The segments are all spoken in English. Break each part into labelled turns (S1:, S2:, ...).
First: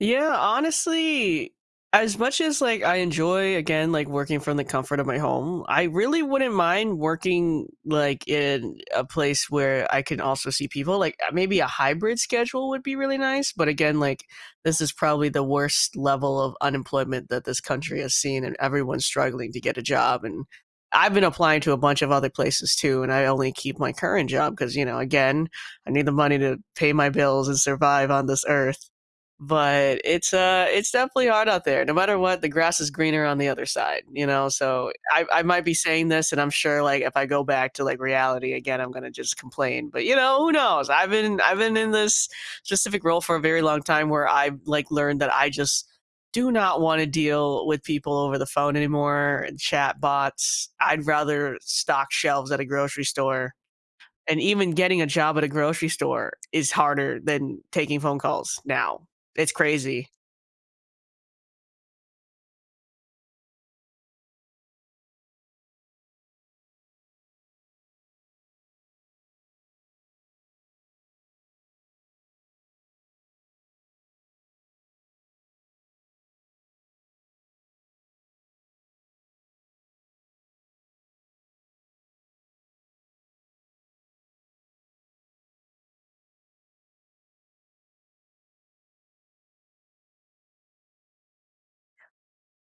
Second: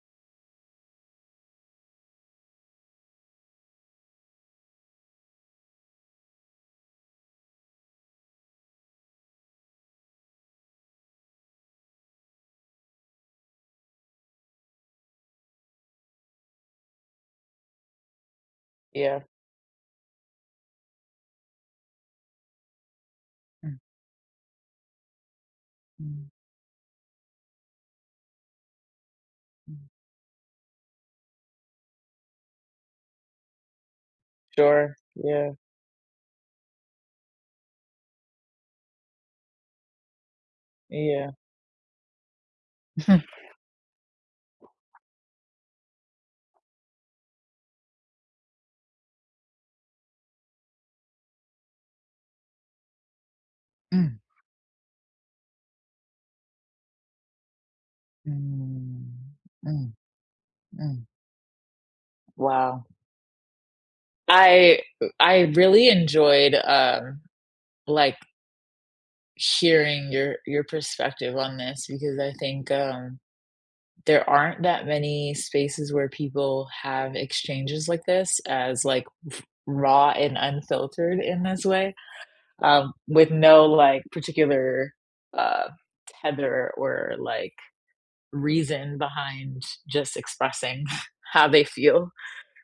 S1: Yeah, honestly, as much as, like, I enjoy, again, like, working from the comfort of my home, I really wouldn't mind working, like, in a place where I can also see people, like, uh, maybe a hybrid schedule would be really nice, but, again, like, this is probably the worst level of unemployment that this country has seen, and everyone's
S2: Yeah.
S1: struggling to get a job, and I've been applying to a bunch of other places too, and I only
S2: Mm.
S1: keep my current job 'cause, you know, again, I need the
S2: Mm.
S1: money to pay my bills and survive on this earth.
S2: Mm.
S1: But it's, uh, it's definitely hard out there. No matter what, the grass is greener on the other side, you know. So,
S2: Sure.
S1: I I
S2: Yeah.
S1: might be saying this, and I'm sure, like, if I go back to, like, reality again, I'm gonna just complain, but, you know, who knows? I've
S2: Yeah.
S1: been I've been in this specific role for a very long time where I've, like, learned that I just do not wanna deal with people over the phone anymore chatbots, I'd rather stock shelves at a grocery store.
S2: Mm.
S1: And even getting a job at a grocery store is harder than taking phone calls now.
S2: Mm.
S1: It's
S2: Mm.
S1: crazy.
S2: Mm. Wow. I, u I really enjoyed, um, like hearing your your perspective on this because I think, um, there aren't that many spaces where people have exchanges like this as like raw and unfiltered in this way, um, with no, like, particular, uh, tether or, like, reason behind just expressing how they feel.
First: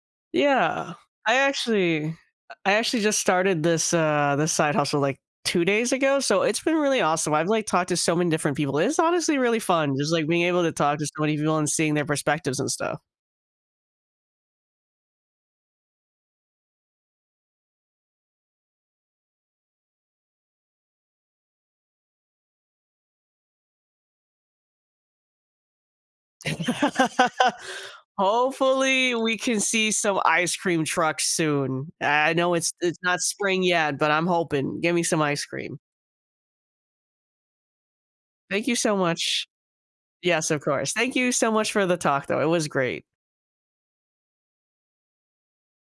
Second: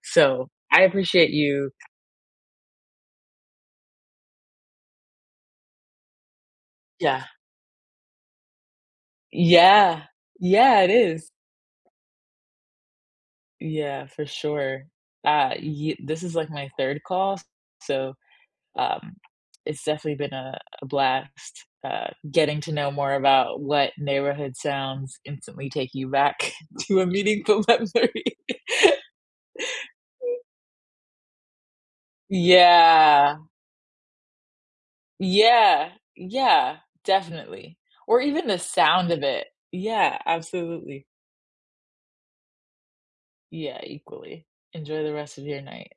S2: So, I
S1: Yeah.
S2: appreciate
S1: I
S2: you.
S1: actually uh, I actually just started this this, uh, this side hustle, like, 2 days ago, so, it's been really
S2: Yeah.
S1: awesome. I've, like, talked to so many different people; it's honestly really fun.
S2: Yeah.
S1: Just, like, being able to
S2: Yeah, it
S1: talk to so
S2: is.
S1: many people and seeing their perspectives and stuff.
S2: Yeah, for sure. Ah, ye this is like my 3rd call, s so, um, it's definitely been a a blast, uh, getting to know more about what neighborhood sounds instantly take you back to a meaningful memory.
S1: Hopefully, we can see some ice cream trucks soon. I know it's it's not
S2: Yeah.
S1: spring yet, but I'm hoping. Gimme some ice cream.
S2: Yeah. Yeah. Definitely. Or even the
S1: Thank you so
S2: sound of it.
S1: much.
S2: Yeah,
S1: Yes, of course.
S2: absolutely.
S1: Thank you so much for the talk though. It was great.
S2: Yeah, equally. Enjoy the rest of your night.